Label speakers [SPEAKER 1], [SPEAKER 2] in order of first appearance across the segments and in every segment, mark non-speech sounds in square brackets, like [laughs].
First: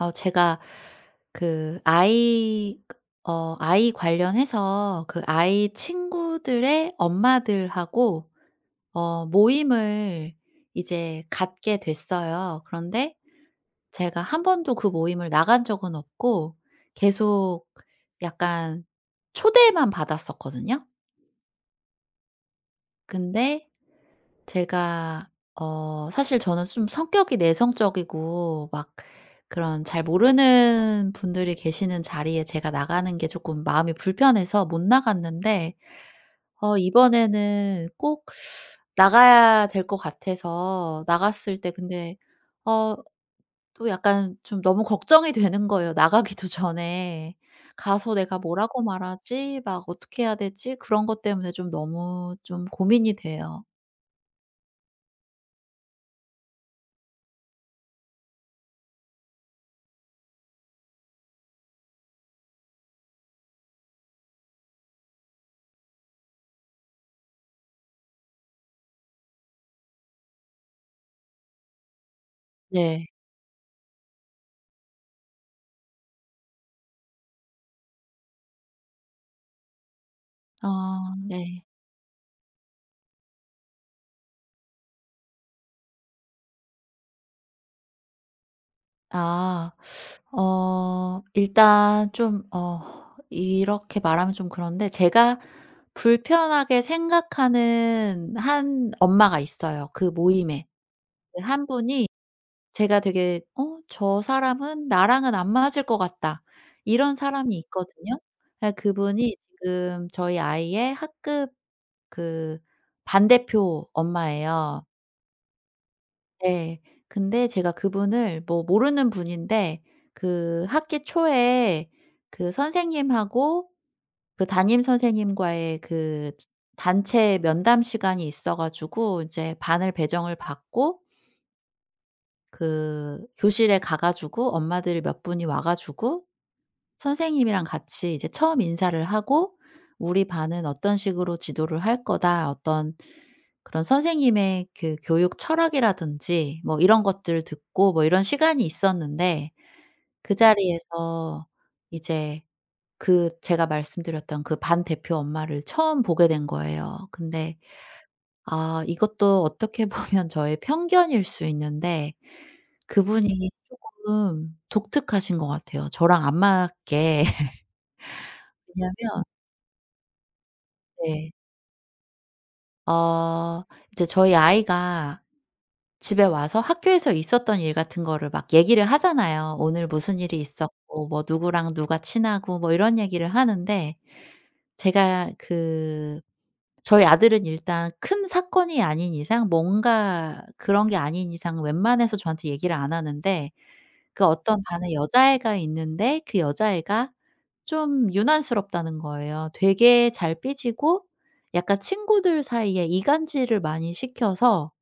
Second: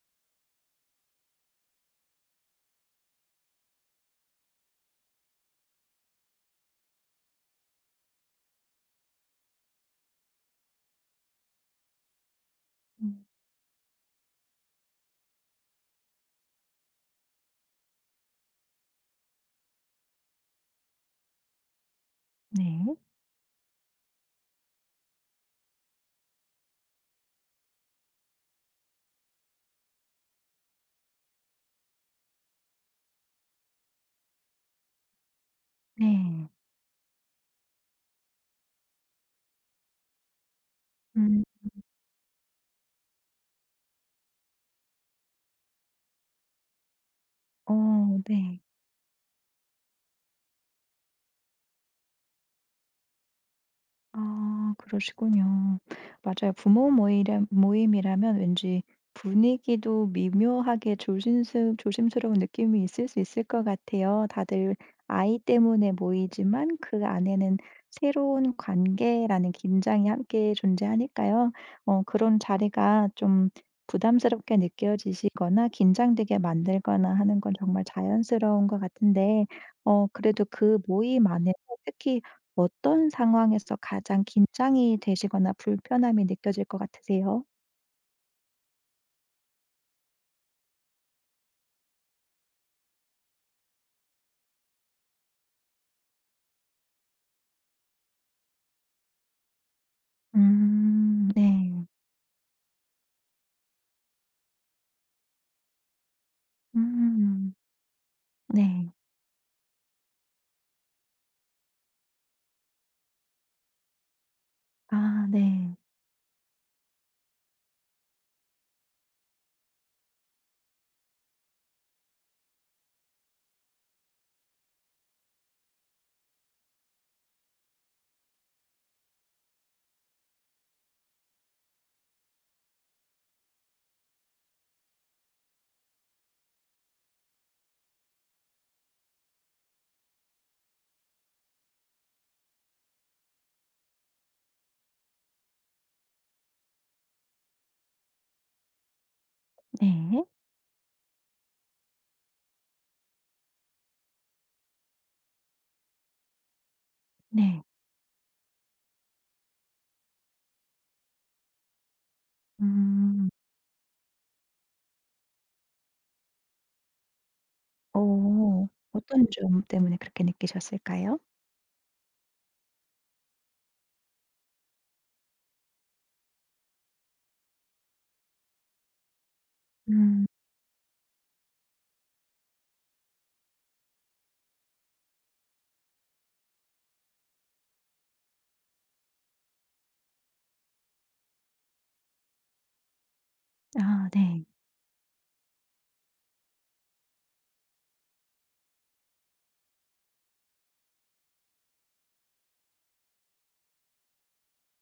[SPEAKER 1] 제가 그 아이 관련해서 그 아이 친구들의 엄마들하고 모임을 이제 갖게 됐어요. 그런데
[SPEAKER 2] 음
[SPEAKER 1] 제가 한 번도 그 모임을 나간 적은 없고 계속 약간 초대만 받았었거든요.
[SPEAKER 2] 네.
[SPEAKER 1] 근데 제가 어 사실 저는 좀 성격이 내성적이고 막 그런 잘 모르는 분들이 계시는 자리에 제가 나가는 게 조금 마음이 불편해서 못 나갔는데
[SPEAKER 2] 네.
[SPEAKER 1] 이번에는 꼭 나가야 될 것 같아서
[SPEAKER 2] 음.
[SPEAKER 1] 나갔을 때. 근데 어 또 약간 좀 너무 걱정이 되는 거예요, 나가기도 전에.
[SPEAKER 2] 어
[SPEAKER 1] '가서 내가
[SPEAKER 2] 네.
[SPEAKER 1] 뭐라고 말하지?' 막 '어떻게 해야 되지?' 그런 것 때문에 좀 너무 좀 고민이 돼요.
[SPEAKER 2] 아 그러시군요. 맞아요. 부모 모이람 모임이라면 왠지 분위기도 미묘하게 조심스러운 느낌이 있을 수 있을 것 같아요. 다들 아이 때문에 모이지만 그 안에는 새로운 관계라는 긴장이 함께 존재하니까요. 그런
[SPEAKER 1] 네.
[SPEAKER 2] 자리가 좀 부담스럽게 느껴지시거나 긴장되게 만들거나 하는 건 정말 자연스러운 것 같은데 그래도
[SPEAKER 1] 어
[SPEAKER 2] 그 모임 안에서
[SPEAKER 1] 네.
[SPEAKER 2] 특히 어떤 상황에서 가장 긴장이 되시거나 불편함이 느껴질 것 같으세요?
[SPEAKER 1] 아. 일단 좀 이렇게 말하면 좀 그런데, 제가 불편하게 생각하는 한 엄마가 있어요, 그 모임에. 그
[SPEAKER 2] 네.
[SPEAKER 1] 분이, 제가 되게 '어 저 사람은 나랑은 안 맞을 것 같다.' 이런
[SPEAKER 2] 음
[SPEAKER 1] 사람이 있거든요. 예,
[SPEAKER 2] 네.
[SPEAKER 1] 그분이 지금 저희 아이의 학급 그 반대표 엄마예요.
[SPEAKER 2] 아 네.
[SPEAKER 1] 네. 근데 제가 그분을 뭐 모르는 분인데, 그 학기 초에 그 선생님하고 그 담임 선생님과의 그 단체 면담 시간이 있어 가지고, 이제 반을 배정을 받고 그 교실에 가 가지고 엄마들 몇 분이 와 가지고 선생님이랑 같이 이제 처음 인사를 하고 "우리 반은 어떤 식으로 지도를 할 거다." 어떤 그런 선생님의 그 교육 철학이라든지 뭐 이런 것들을 듣고 뭐 이런 시간이 있었는데,
[SPEAKER 2] 네.
[SPEAKER 1] 그 자리에서 이제 그 제가 말씀드렸던 그 반 대표 엄마를 처음 보게 된 거예요. 근데
[SPEAKER 2] 네.
[SPEAKER 1] 아, 이것도 어떻게 [laughs] 보면 저의 편견일 수 있는데,
[SPEAKER 2] 음.
[SPEAKER 1] 그분이 조금 독특하신 것 같아요, 저랑 안 맞게. [laughs]
[SPEAKER 2] 오.
[SPEAKER 1] 왜냐면
[SPEAKER 2] 어떤 점 때문에 그렇게 느끼셨을까요?
[SPEAKER 1] 네. 어 이제 저희 아이가 집에 와서 학교에서 있었던 일 같은 거를 막 얘기를 하잖아요. 오늘 무슨
[SPEAKER 2] 음.
[SPEAKER 1] 일이 있었고 뭐 누구랑 누가 친하고 뭐 이런 얘기를 하는데, 제가 그 저희 아들은 일단 큰 사건이 아닌 이상, 뭔가 그런 게 아닌 이상 웬만해서 저한테 얘기를 안 하는데,
[SPEAKER 2] 아
[SPEAKER 1] 그
[SPEAKER 2] 네.
[SPEAKER 1] 어떤 반에 여자애가 있는데 그 여자애가 좀 유난스럽다는 거예요. 되게 잘 삐지고 약간 친구들 사이에 이간질을 많이 시켜서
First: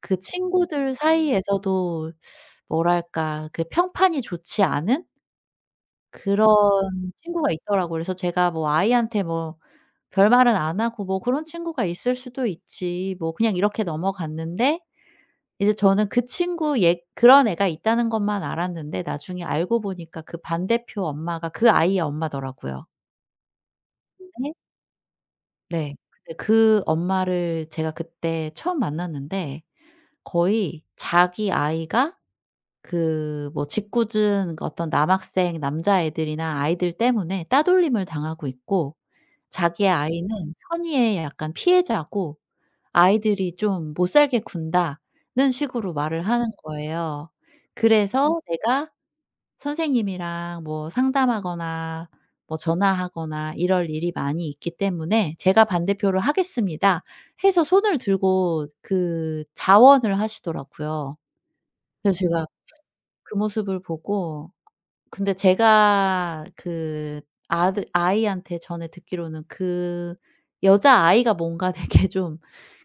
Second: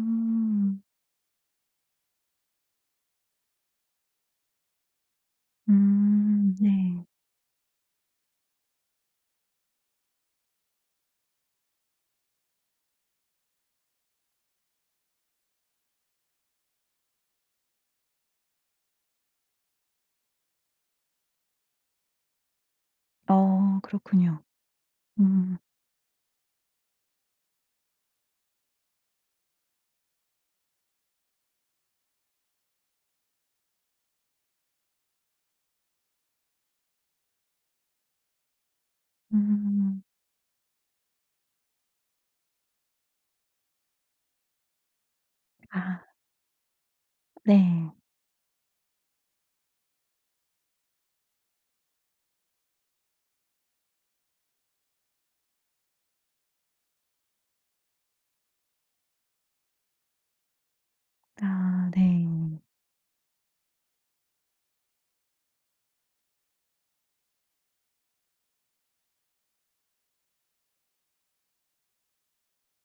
[SPEAKER 1] 그 친구들 사이에서도 뭐랄까 그 평판이 좋지 않은 그런
[SPEAKER 2] 네.
[SPEAKER 1] 친구가 있더라고요. 그래서 제가 뭐 아이한테 뭐 별말은 안 하고 뭐 "그런 친구가 있을 수도 있지." 뭐 그냥 이렇게 넘어갔는데, 이제 저는 그 친구 얘 그런 애가 있다는 것만 알았는데 나중에 알고 보니까 그 반대표 엄마가 그 아이의 엄마더라고요.
[SPEAKER 2] 어 그렇군요.
[SPEAKER 1] 네.
[SPEAKER 2] 음.
[SPEAKER 1] 네. 근데 그 엄마를 제가 그때 처음 만났는데, 거의 자기 아이가 그 뭐 짓궂은 그 어떤 남학생 남자애들이나 아이들 때문에 따돌림을 당하고 있고, 자기의
[SPEAKER 2] 음.
[SPEAKER 1] 아이는 선의의 약간 피해자고, "아이들이 좀 못 살게 군다."는 식으로
[SPEAKER 2] 아
[SPEAKER 1] 말을 하는 거예요. 음.
[SPEAKER 2] 네.
[SPEAKER 1] 그래서 "내가 선생님이랑 뭐 상담하거나 뭐 전화하거나 이럴 일이 많이 있기 때문에 제가 반대표를 하겠습니다." 해서 손을 들고 그 자원을 하시더라고요.
[SPEAKER 2] 아
[SPEAKER 1] 그래서
[SPEAKER 2] 네.
[SPEAKER 1] 제가 그 모습을 보고, 근데 제가 그 아드 아이한테 전에 듣기로는 그 여자아이가 뭔가 [laughs] 되게 좀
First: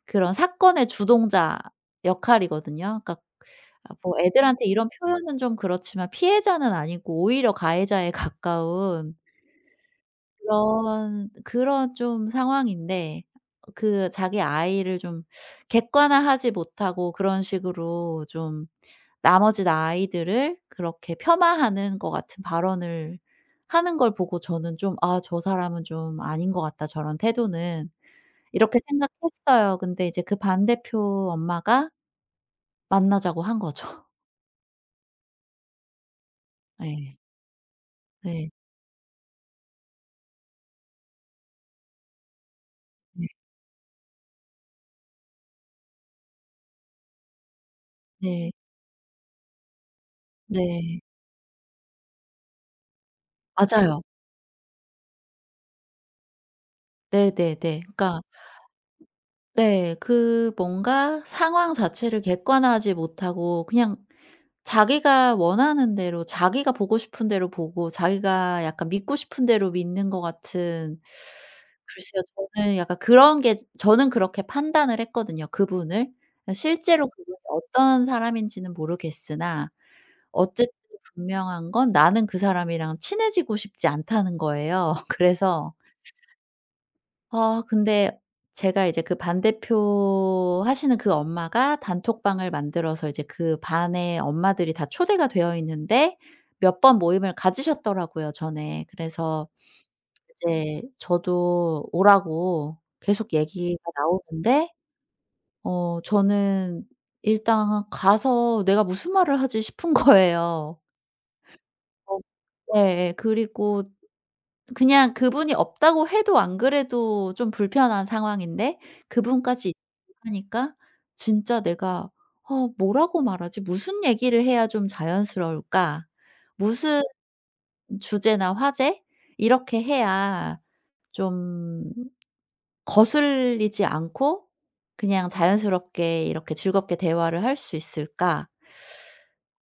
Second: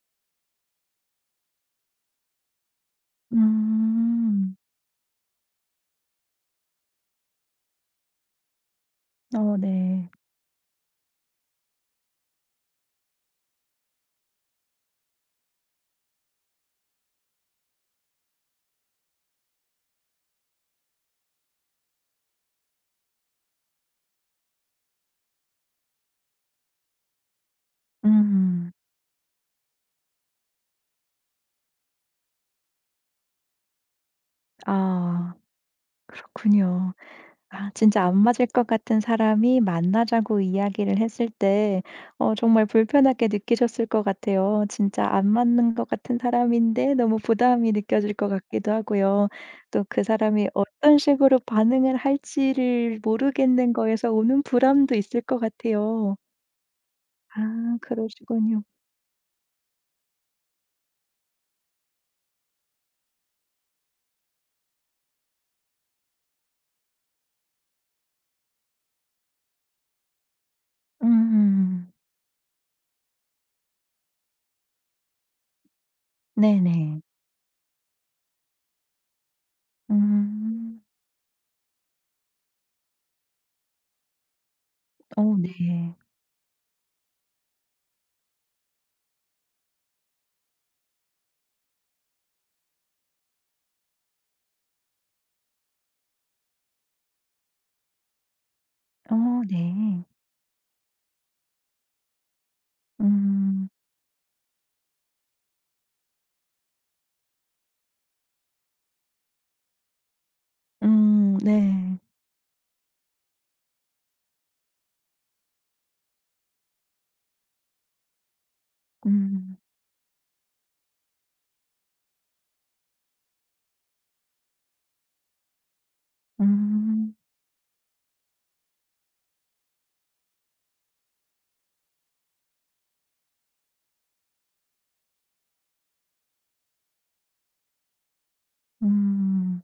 [SPEAKER 1] 그런 사건의 주동자 역할이거든요. 그러니까 아 뭐
[SPEAKER 2] 음.
[SPEAKER 1] 애들한테 이런 표현은 좀 그렇지만, 피해자는 아니고 오히려 가해자에 [laughs] 가까운
[SPEAKER 2] 어 네.
[SPEAKER 1] 그런 좀 상황인데 그 자기 아이를 좀 객관화하지 못하고 그런 식으로 좀 나머지 아이들을 그렇게 폄하하는 것 같은 발언을 하는 걸 보고 저는 좀 '아 저 사람은 좀 아닌 것 같다 저런 태도는.'
[SPEAKER 2] 음.
[SPEAKER 1] 이렇게 생각했어요. 근데 이제 그 반대표 엄마가 만나자고 한 거죠.
[SPEAKER 2] 아
[SPEAKER 1] [laughs]
[SPEAKER 2] 그렇군요.
[SPEAKER 1] 예.
[SPEAKER 2] 아 진짜 안 맞을
[SPEAKER 1] 네.
[SPEAKER 2] 것 같은 사람이 만나자고 이야기를 했을 때 정말 불편하게
[SPEAKER 1] 네.
[SPEAKER 2] 느끼셨을 것 같아요. 진짜 안 맞는 것 같은 사람인데 너무 부담이 느껴질 것
[SPEAKER 1] 네.
[SPEAKER 2] 같기도 하고요. 또 그 사람이 어떤
[SPEAKER 1] 네.
[SPEAKER 2] 식으로 반응을 할지를 모르겠는
[SPEAKER 1] 맞아요.
[SPEAKER 2] 거에서 오는 불안도 있을 것 같아요.
[SPEAKER 1] 네네네.
[SPEAKER 2] 아
[SPEAKER 1] 그러니까
[SPEAKER 2] 그러시군요.
[SPEAKER 1] 네. 그 뭔가 상황 자체를 객관화하지 못하고 그냥 자기가 원하는 대로, 자기가 보고 싶은 대로 보고 자기가 약간 믿고 싶은 대로 믿는 것 같은.
[SPEAKER 2] 음.
[SPEAKER 1] 글쎄요. 저는 약간 그런 게, 저는 그렇게 판단을 했거든요, 그분을. 아
[SPEAKER 2] 네네.
[SPEAKER 1] 실제로 그분이 어떤 사람인지는 모르겠으나 어쨌든
[SPEAKER 2] 음.
[SPEAKER 1] 분명한 건, 나는 그 사람이랑 친해지고 싶지 않다는 거예요. [laughs]
[SPEAKER 2] 어
[SPEAKER 1] 그래서
[SPEAKER 2] 네.
[SPEAKER 1] 근데 제가 이제 그 반대표 하시는 그 엄마가 단톡방을 만들어서 이제 그 반의 엄마들이 다 초대가 되어 있는데 몇 번 모임을 가지셨더라고요 전에.
[SPEAKER 2] 어
[SPEAKER 1] 그래서
[SPEAKER 2] 네.
[SPEAKER 1] 이제 저도 오라고 계속
[SPEAKER 2] 음.
[SPEAKER 1] 얘기가 나오는데, 저는 일단 가서 '내가 무슨 말을 하지?' 싶은 거예요.
[SPEAKER 2] 네.
[SPEAKER 1] 어 네. 예. 그리고 그냥 그분이 없다고 해도 안 그래도 좀 불편한 상황인데
[SPEAKER 2] 음.
[SPEAKER 1] 그분까지 하니까 진짜 내가 '어 뭐라고 말하지? 무슨 얘기를 해야 좀 자연스러울까? 무슨
[SPEAKER 2] 음.
[SPEAKER 1] 주제나 화제, 이렇게 해야 좀 거슬리지 않고 그냥 자연스럽게 이렇게 즐겁게 대화를 할 수 있을까?
[SPEAKER 2] 음.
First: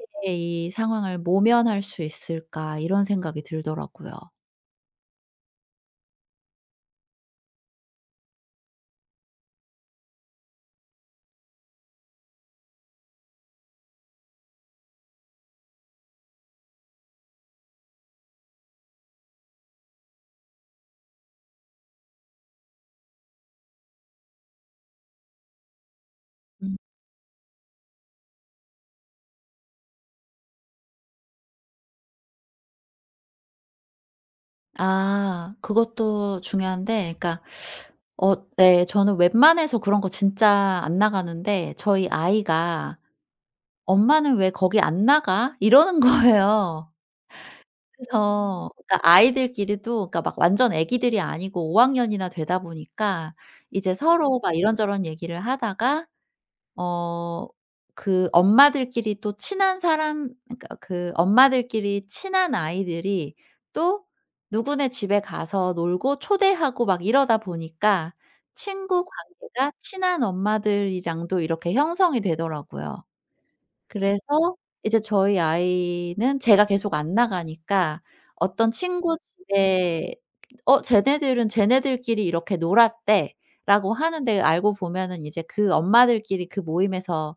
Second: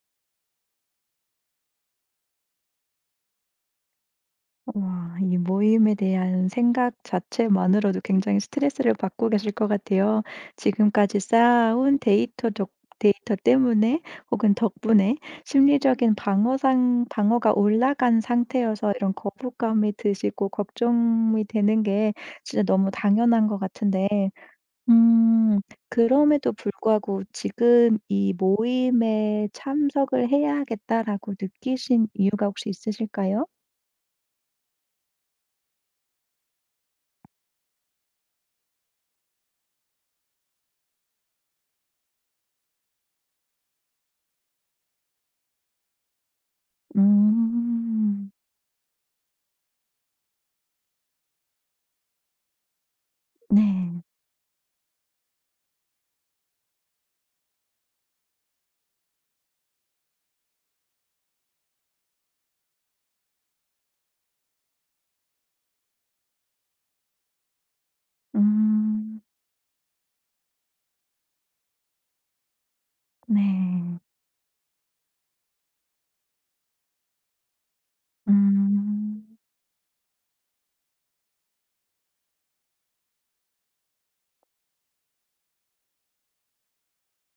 [SPEAKER 1] 어떻게 이 상황을 모면할 수 있을까?' 이런 생각이 들더라고요.
[SPEAKER 2] 와 이 모임에 대한 생각 자체만으로도 굉장히 스트레스를 받고 계실 것 같아요. 지금까지 쌓아온 데이터 때문에 혹은 덕분에 심리적인 방어상 방어가 올라간 상태여서 이런 거부감이 드시고 걱정이 되는 게 진짜 너무 당연한 것 같은데 음. 그럼에도
[SPEAKER 1] 음.
[SPEAKER 2] 불구하고 지금 이 모임에 참석을 해야겠다라고 느끼신 이유가 혹시 있으실까요?
[SPEAKER 1] 아 그것도 중요한데. 그러니까 어 네. 저는 웬만해서 그런 거 진짜 안 나가는데 저희 아이가 "엄마는 왜 거기 안 나가?" 이러는 [laughs] 거예요.
[SPEAKER 2] 음.
[SPEAKER 1] 그래서 그러니까 아이들끼리도, 그러니까 막 완전 애기들이 아니고 5학년 학년이나 되다 보니까 이제
[SPEAKER 2] 네.
[SPEAKER 1] 서로 막 이런저런 얘기를 하다가 어 그 엄마들끼리 또 친한 사람, 그러니까 그 엄마들끼리 친한 아이들이 또 누구네 집에 가서 놀고 초대하고 막 이러다 보니까 친구
[SPEAKER 2] 음.
[SPEAKER 1] 관계가 친한 엄마들이랑도 이렇게 형성이 되더라고요.
[SPEAKER 2] 네.
[SPEAKER 1] 그래서 이제 저희 아이는 제가 계속 안 나가니까 어떤 친구
[SPEAKER 2] 음.
[SPEAKER 1] 집에 "어 쟤네들은 쟤네들끼리 이렇게 놀았대."라고 하는데 알고 보면은 이제 그 엄마들끼리 그 모임에서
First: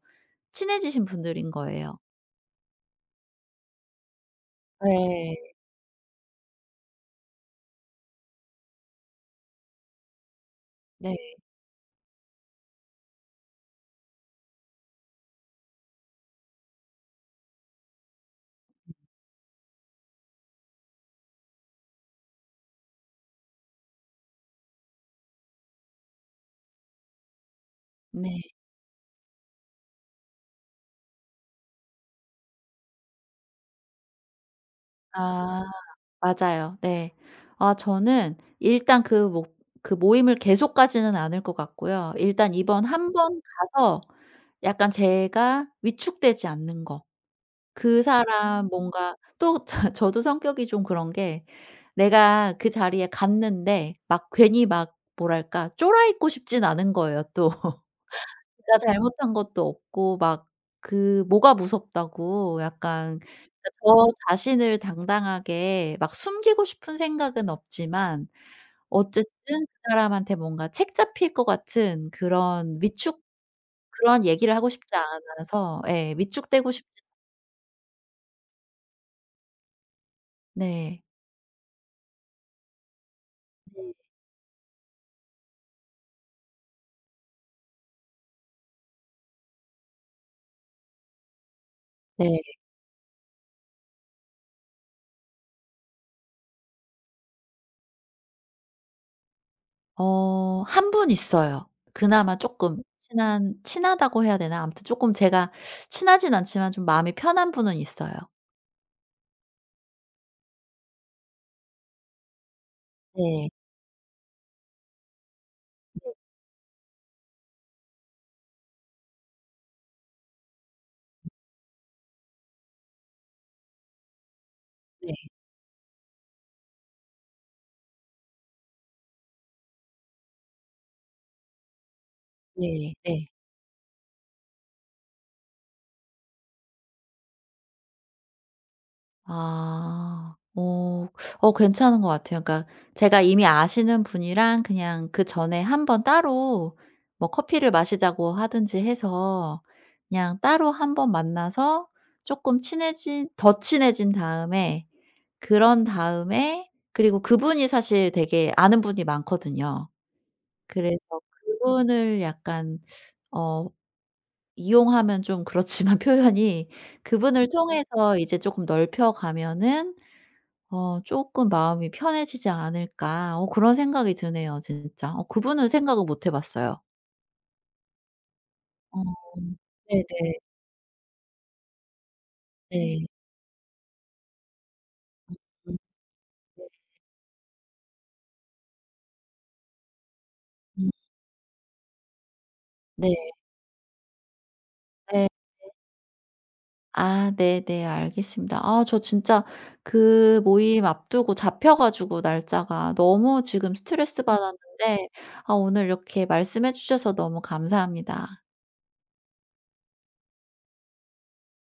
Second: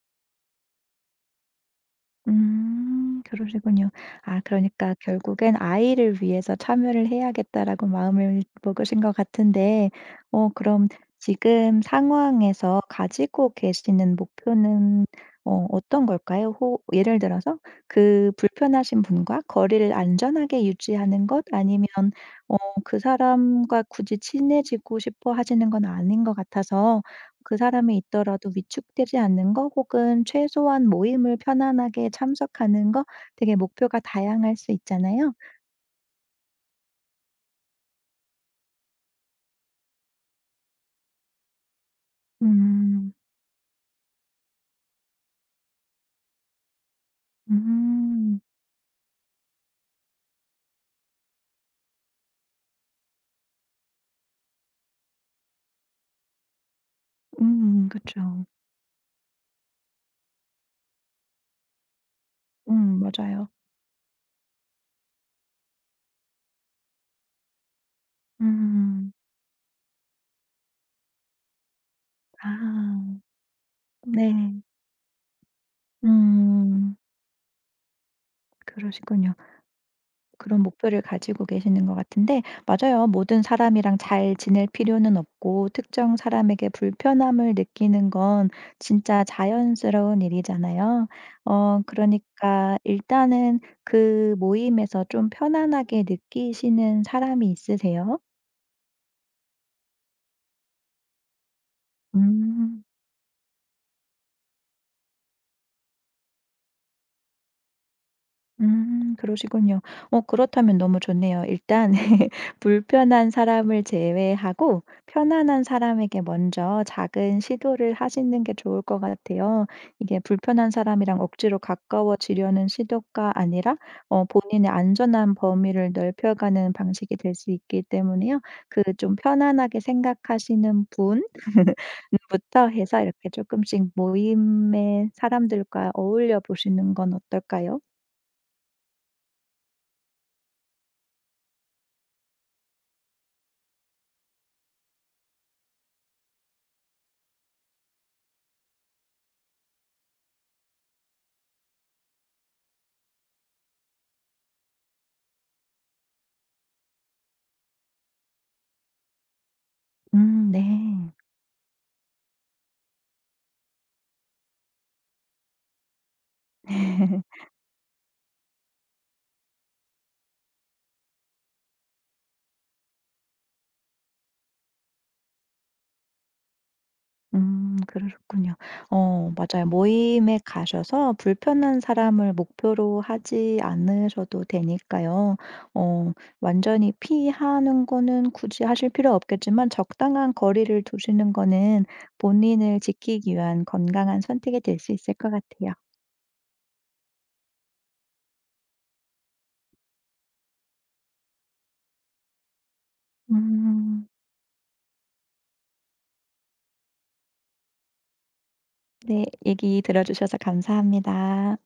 [SPEAKER 1] 친해지신 분들인 거예요.
[SPEAKER 2] 그러시군요. 아 그러니까
[SPEAKER 1] 네.
[SPEAKER 2] 결국엔 '아이를 위해서 참여를 해야겠다.'라고 마음을 먹으신 것 같은데 그럼
[SPEAKER 1] 네.
[SPEAKER 2] 지금 상황에서 가지고 계시는 목표는 어떤 걸까요? 호 예를 들어서 그 불편하신 분과 거리를 안전하게 유지하는 것 아니면 어 그 사람과 굳이 친해지고 싶어 하시는 건 아닌 것 같아서 그 사람이
[SPEAKER 1] 네.
[SPEAKER 2] 있더라도 위축되지 않는 거 혹은 최소한 모임을 편안하게 참석하는 거 되게 목표가 다양할 수 있잖아요.
[SPEAKER 1] 아 맞아요. 네. 아 저는 일단 그 목 그 모임을 계속 가지는 않을 것 같고요. 일단 이번 한
[SPEAKER 2] 음.
[SPEAKER 1] 번 가서 약간 제가 위축되지 않는 거. 그
[SPEAKER 2] 음.
[SPEAKER 1] 사람 뭔가 또 저 [laughs] 저도 성격이 좀 그런 게, 내가 그 자리에 갔는데 막 괜히 막 뭐랄까 쫄아 있고 싶진 않은 거예요 또. [laughs]
[SPEAKER 2] 그쵸.
[SPEAKER 1] 내가 잘못한 것도 없고 막 그 뭐가 무섭다고, 약간
[SPEAKER 2] 맞아요.
[SPEAKER 1] 그러니까 저 자신을 당당하게 막 숨기고 싶은 생각은 없지만,
[SPEAKER 2] 음.
[SPEAKER 1] 어쨌든 그 사람한테 뭔가 책 잡힐 것 같은 그런
[SPEAKER 2] 아.
[SPEAKER 1] 위축, 그런
[SPEAKER 2] 네.
[SPEAKER 1] 얘기를 하고 싶지 않아서, 예 위축되고 싶지.
[SPEAKER 2] 음. 그러시군요. 그런 목표를
[SPEAKER 1] 네.
[SPEAKER 2] 가지고 계시는 것 같은데 맞아요. 모든 사람이랑 잘 지낼 필요는 없고 특정 사람에게 불편함을 느끼는 건 진짜 자연스러운 일이잖아요.
[SPEAKER 1] 네.
[SPEAKER 2] 그러니까 일단은 그 모임에서 좀 편안하게 느끼시는 사람이 있으세요?
[SPEAKER 1] 한 분 있어요. 그나마 조금
[SPEAKER 2] 음.
[SPEAKER 1] 친한 친하다고 해야 되나? 아무튼 조금 제가 친하진 않지만 좀 마음이 편한 분은 있어요.
[SPEAKER 2] 그러시군요. 그렇다면 너무 좋네요. 일단 [laughs] 불편한
[SPEAKER 1] 네.
[SPEAKER 2] 사람을 제외하고 편안한 사람에게 먼저 작은 시도를 하시는 게 좋을 것 같아요. 이게 불편한 사람이랑 억지로 가까워지려는 시도가 아니라 본인의
[SPEAKER 1] 네.
[SPEAKER 2] 안전한 범위를 넓혀가는 방식이 될 수 있기 때문에요. 그 좀 편안하게 생각하시는 분 부터
[SPEAKER 1] 네.
[SPEAKER 2] 해서
[SPEAKER 1] 네.
[SPEAKER 2] 이렇게 조금씩 모임의 사람들과 어울려 보시는 건 어떨까요?
[SPEAKER 1] 아. 어. 어 괜찮은 것 같아요. 그러니까 제가 이미 아시는 분이랑 그냥 그전에 한 번 따로 뭐 커피를 마시자고 하든지 해서 그냥 따로 한 번 만나서 조금 친해진 더 친해진 다음에, 그런 다음에. 그리고 그분이 사실 되게 아는 분이 많거든요. 그래서
[SPEAKER 2] 네.
[SPEAKER 1] 그분을 약간 어 이용하면 좀 그렇지만 [laughs] 표현이,
[SPEAKER 2] [laughs]
[SPEAKER 1] 그분을 통해서 이제 쪼끔 넓혀 가면은 '쪼끔 마음이 편해지지 않을까.' 어 그런 생각이 드네요 진짜. 어 그분은 생각을 못 해 봤어요.
[SPEAKER 2] 그러셨군요.
[SPEAKER 1] 어.
[SPEAKER 2] 맞아요.
[SPEAKER 1] 네네.
[SPEAKER 2] 모임에 가셔서 불편한 사람을 목표로
[SPEAKER 1] 네.
[SPEAKER 2] 하지 않으셔도 되니까요.
[SPEAKER 1] 음
[SPEAKER 2] 어
[SPEAKER 1] 네.
[SPEAKER 2] 완전히 피하는 거는 굳이 하실 필요 없겠지만 적당한 거리를
[SPEAKER 1] 음
[SPEAKER 2] 두시는 거는 본인을
[SPEAKER 1] 네.
[SPEAKER 2] 지키기 위한 건강한 선택이 될 수 있을
[SPEAKER 1] 네.
[SPEAKER 2] 것 같아요.
[SPEAKER 1] 아 네네. 알겠습니다. 아 저 진짜 그 모임 앞두고 잡혀 가지고 날짜가 너무 지금
[SPEAKER 2] 음
[SPEAKER 1] 스트레스 받았는데 아 오늘 이렇게 말씀해 주셔서 너무 감사합니다.
[SPEAKER 2] 네. 얘기 들어 주셔서 감사합니다.